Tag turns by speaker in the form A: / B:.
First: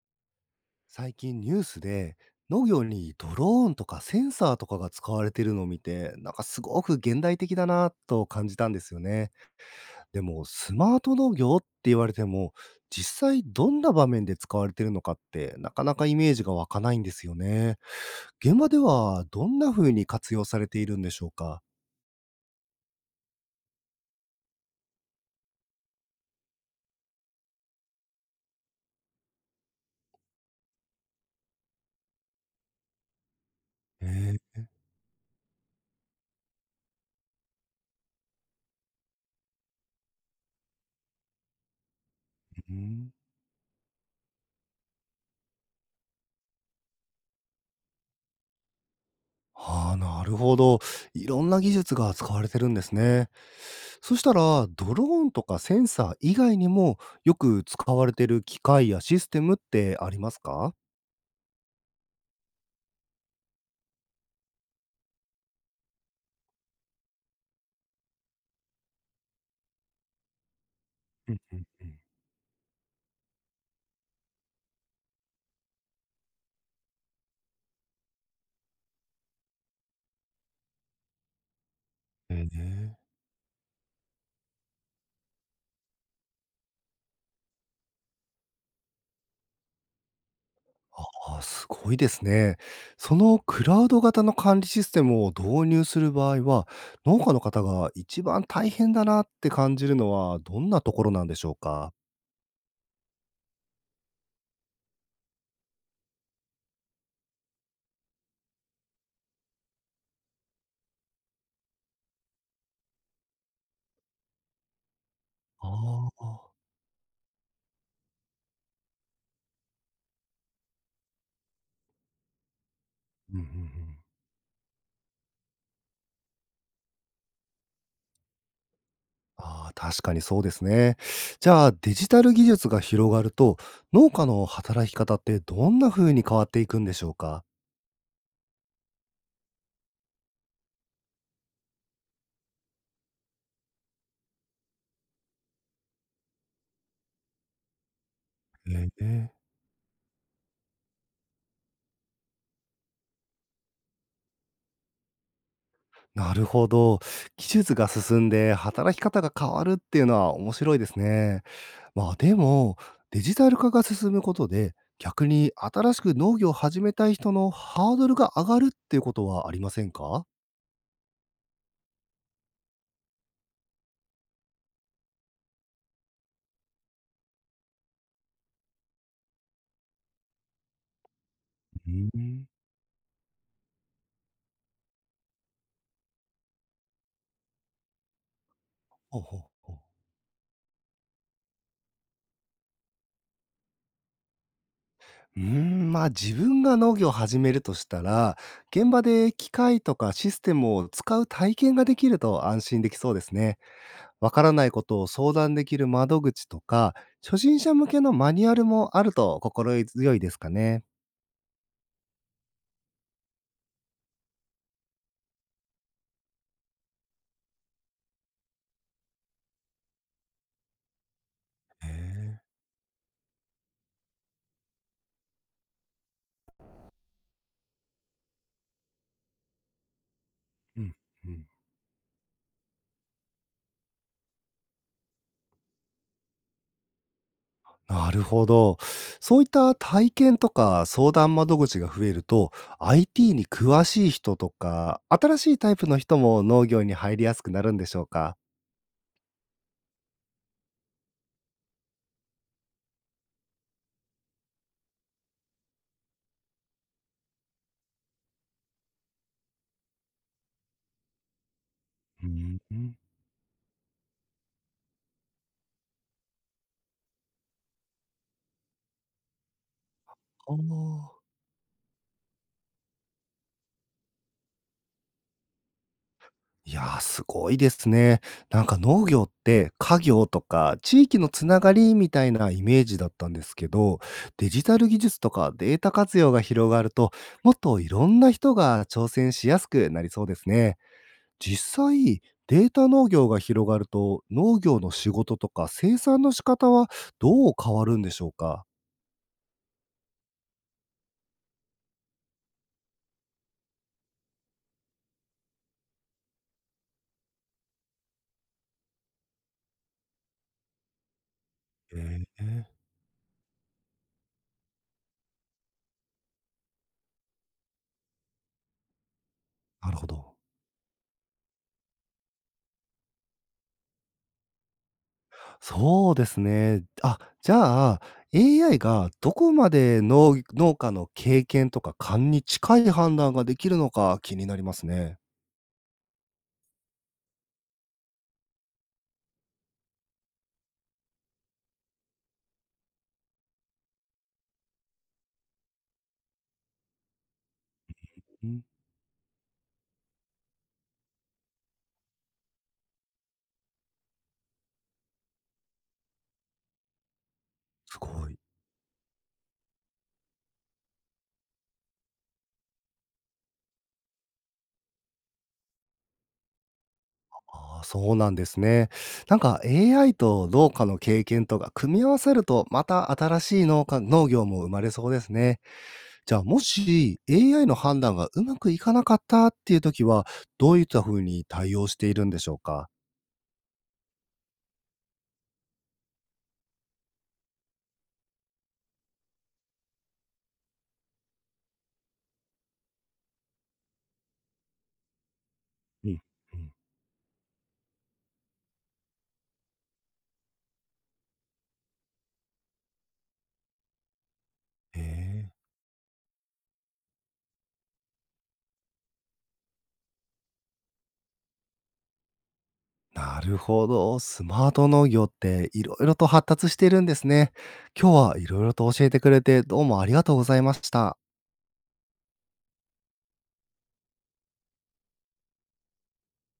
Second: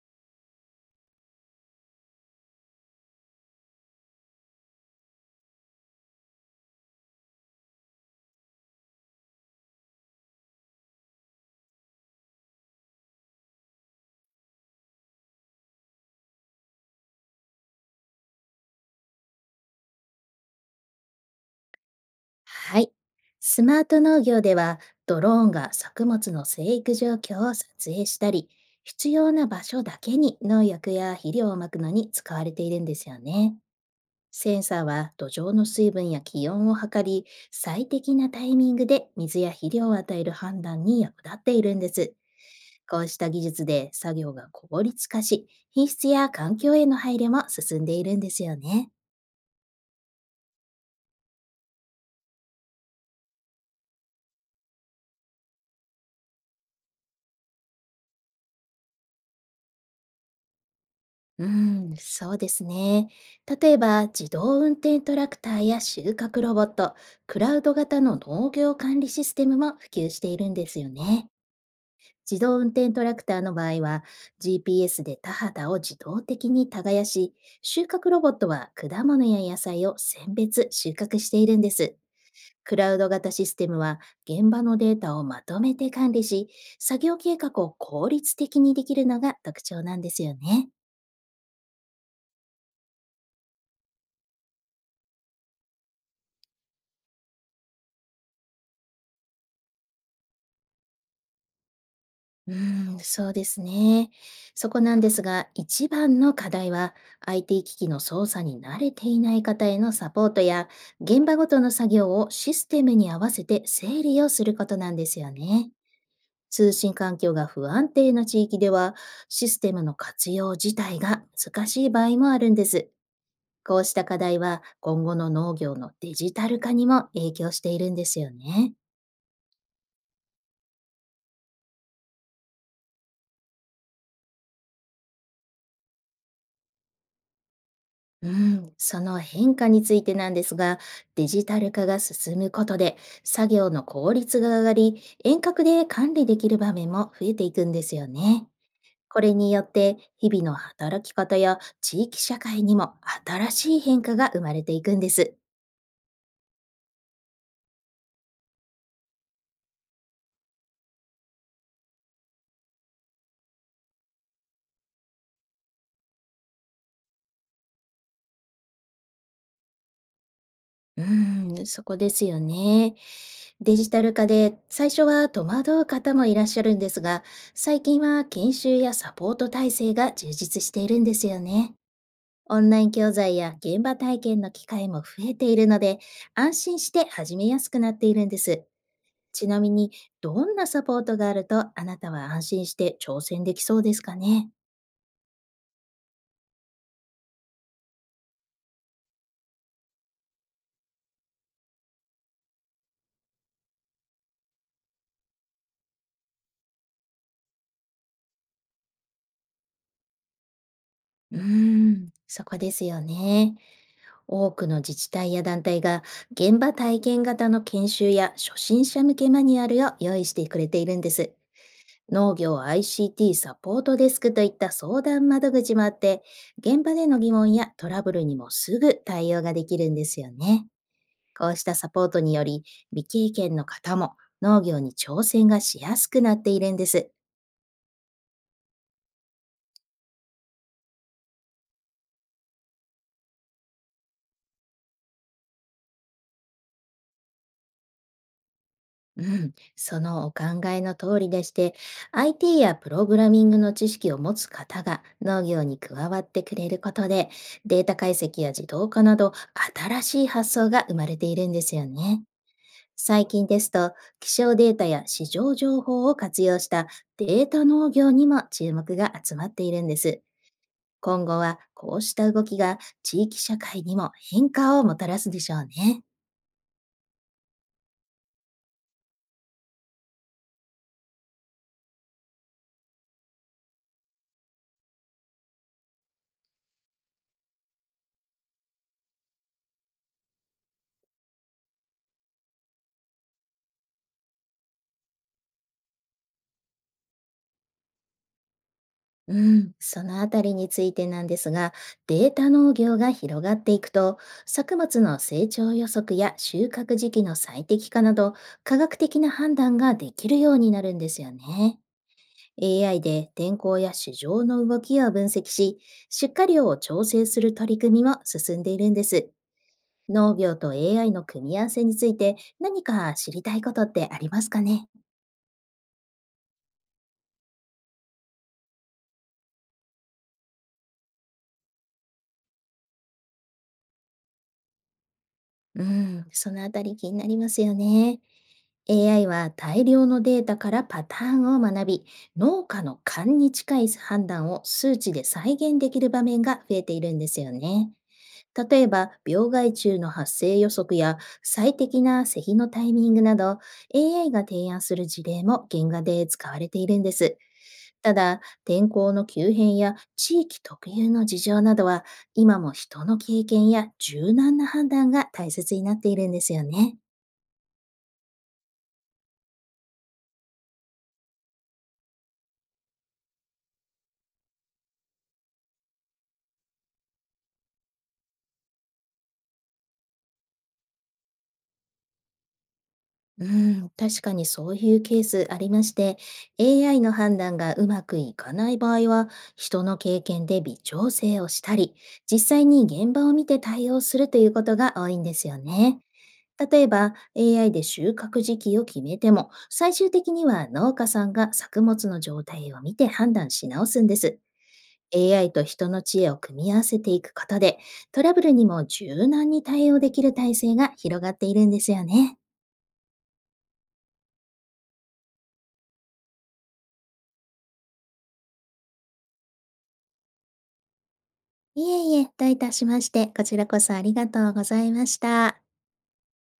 A: 最近ニュースで農業にドローンとかセンサーとかが使われているのを見てなんかすごく現代的だなと感じたんですよね。でもスマート農業って言われても、実際どんな場面で使われているのかってなかなかイメージが湧かないんですよね。現場ではどんな風に活用されているんでしょうか？
B: はい。スマート農業では、ドローンが作物の生育状況を撮影したり、必要な場所だけに農薬や肥料をまくのに使われているんですよね。
A: へ
B: セ
A: え。
B: ンサーは土壌の水分や気温を測り、最適なタイミングで水や肥料を与える判断に役立っているんです。
A: う
B: こう
A: ん。
B: した技術で作業が効率化し、品質や環境への配慮も進んでいるんですよね。
A: ああ、なるほど。いろんな技術が使われてるんですね。そしたら、ドローンとかセンサー以外にも、よく使われてる機械やシステムってありますか？
B: うん、そうですね。例えば、自動運転トラクターや収穫ロボット、クラウド型の農業管理システムも普及しているんですよね。
A: うんうんうん。
B: 自動運転トラクターの場合は、GPS で田畑を自動的に耕し、収穫ロボットは果物や野菜を選別、収穫しているんです。
A: え
B: クラ
A: え。
B: ウド型システムは、現場のデータをまとめて管理し、作業計画を効率的にできるのが特徴なんですよね。
A: ああ、すごいですね。そのクラウド型の管理システムを導入する場合は、農家の方が一番大変だなって感じるのはどんなところなんでしょうか？
B: うーん、そうですね。そこなんですが、一番の課題は IT 機器の操作に慣れていない方へのサポートや、現場ごとの作業をシステムに合わせて整理をすることなんですよ
A: あ
B: ね。
A: あ。
B: 通信環境が不安定な地域では、システムの活用自体が難しい場合もあるんです。
A: うんうんうん。
B: こうした課題は今後の農業のデジタル化にも影響しているんですよね。
A: ああ、確かにそうですね。じゃあ、デジタル技術が広がると、農家の働き方ってどんな風に変わっていくんでしょうか？
B: うん、その変化についてなんですが、デジタル化が進むことで、作業の効率が上がり、遠隔で管理できる場面も増えていくんですよね。
A: え
B: こ
A: え。
B: れによって、日々の働き方や地域社会にも新しい変化が生まれていくんです。
A: なるほど。技術が進んで働き方が変わるっていうのは面白いですね。まあ、でも、デジタル化が進むことで、逆に新しく農業を始めたい人のハードルが上がるっていうことはありませんか？
B: うん、そこですよね。デジタル化で最初は戸惑う方もいらっしゃるんですが、最近は研修やサポート体制が充実しているんですよね。
A: うん。
B: オンライン教材や現場体験の機会も増えているので、安心して始めやすくなっているんです。
A: ほうほう
B: ちなみ
A: ほう。
B: に、どんなサポートがあると、あなたは安心して挑戦できそうですかね。
A: うーん、まあ、自分が農業を始めるとしたら、現場で機械とかシステムを使う体験ができると安心できそうですね。わからないことを相談できる窓口とか、初心者向けのマニュアルもあると心強いですかね。
B: うーん、そこですよね。多くの自治体や団体が、現場体験型の研修や初心者向けマニュアルを用意してくれているんです。
A: へ
B: 農
A: え。
B: 業 ICT サポートデスクといった相談窓口もあって、現場での疑問やトラブルにもすぐ対応ができるんですよね。
A: うん。うん。
B: こうしたサポートにより、未経験の方も農業に挑戦がしやすくなっているんです。
A: なるほど。そういった体験とか相談窓口が増えると、IT に詳しい人とか、新しいタイプの人も農業に入りやすくなるんでしょうか。
B: うん、そのお考えの通りでして、IT やプログラミングの知識を持つ方が農業に加わってくれることで、データ解析や自動化など新しい発想が生まれているんですよね。
A: うんうん。
B: 最近ですと、気象データや市場情報を活用したデータ農業にも注目が集まっているんです。
A: あー。
B: 今後はこうした動きが地域社会にも変化をもたらすでしょうね。
A: いやー、すごいですね。なんか農業って家業とか地域のつながりみたいなイメージだったんですけど、デジタル技術とかデータ活用が広がると、もっといろんな人が挑戦しやすくなりそうですね。実際、データ農業が広がると、農業の仕事とか生産の仕方はどう変わるんでしょうか？
B: うん、そのあたりについてなんですが、データ農業が広がっていくと、作物の成長予測や収穫時期の最適化など、科学的な判断ができるようになるんですよね。
A: ええ。
B: AI で天候や市場の動きを分析し、出荷量を調整する取り組みも進んでいるんです。
A: なるほど。
B: 農業と AI の組み合わせについて何か知りたいことってありますかね。
A: そうですね。あ、じゃあ、AI がどこまで農家の経験とか勘に近い判断ができるのか気になりますね。
B: うん、そのあたり気になりますよね。AI は大量のデータからパターンを学び、農家の勘に近い判断を数値で再現できる場面が増えているんですよね。
A: うん。
B: 例えば、病害虫の発生予測や最適な施肥のタイミングなど、AI が提案する事例も原画で使われているんです。
A: す
B: た
A: ごい。
B: だ、天候の急変や地域特有の事情などは、今も人の経験や柔軟な判断が大切になっているんですよね。
A: ああ、そうなんですね。なんか AI と農家の経験とか組み合わせると、また新しい農業も生まれそうですね。じゃあ、もし AI の判断がうまくいかなかったっていう時は、どういった風に対応しているんでしょうか？
B: うん、確かにそういうケースありまして、AI の判断がうまくいかない場合は、人の経験で微調整をしたり、実際に現場を見て対応するということが多いんですよね。
A: うん、うん。
B: 例えば、AI で収穫時期を決めても、最終的には農家さんが作物の状態を見て判断し直すんです。
A: へえ。
B: AI と人の知恵を組み合わせていくことで、トラブルにも柔軟に対応できる体制が広がっているんですよね。
A: なるほど。スマート農業っていろいろと発達しているんですね。今日はいろいろと教えてくれてどうもありがとうございました。
B: いえいえ、どういたしまして、こちらこそありがとうございました。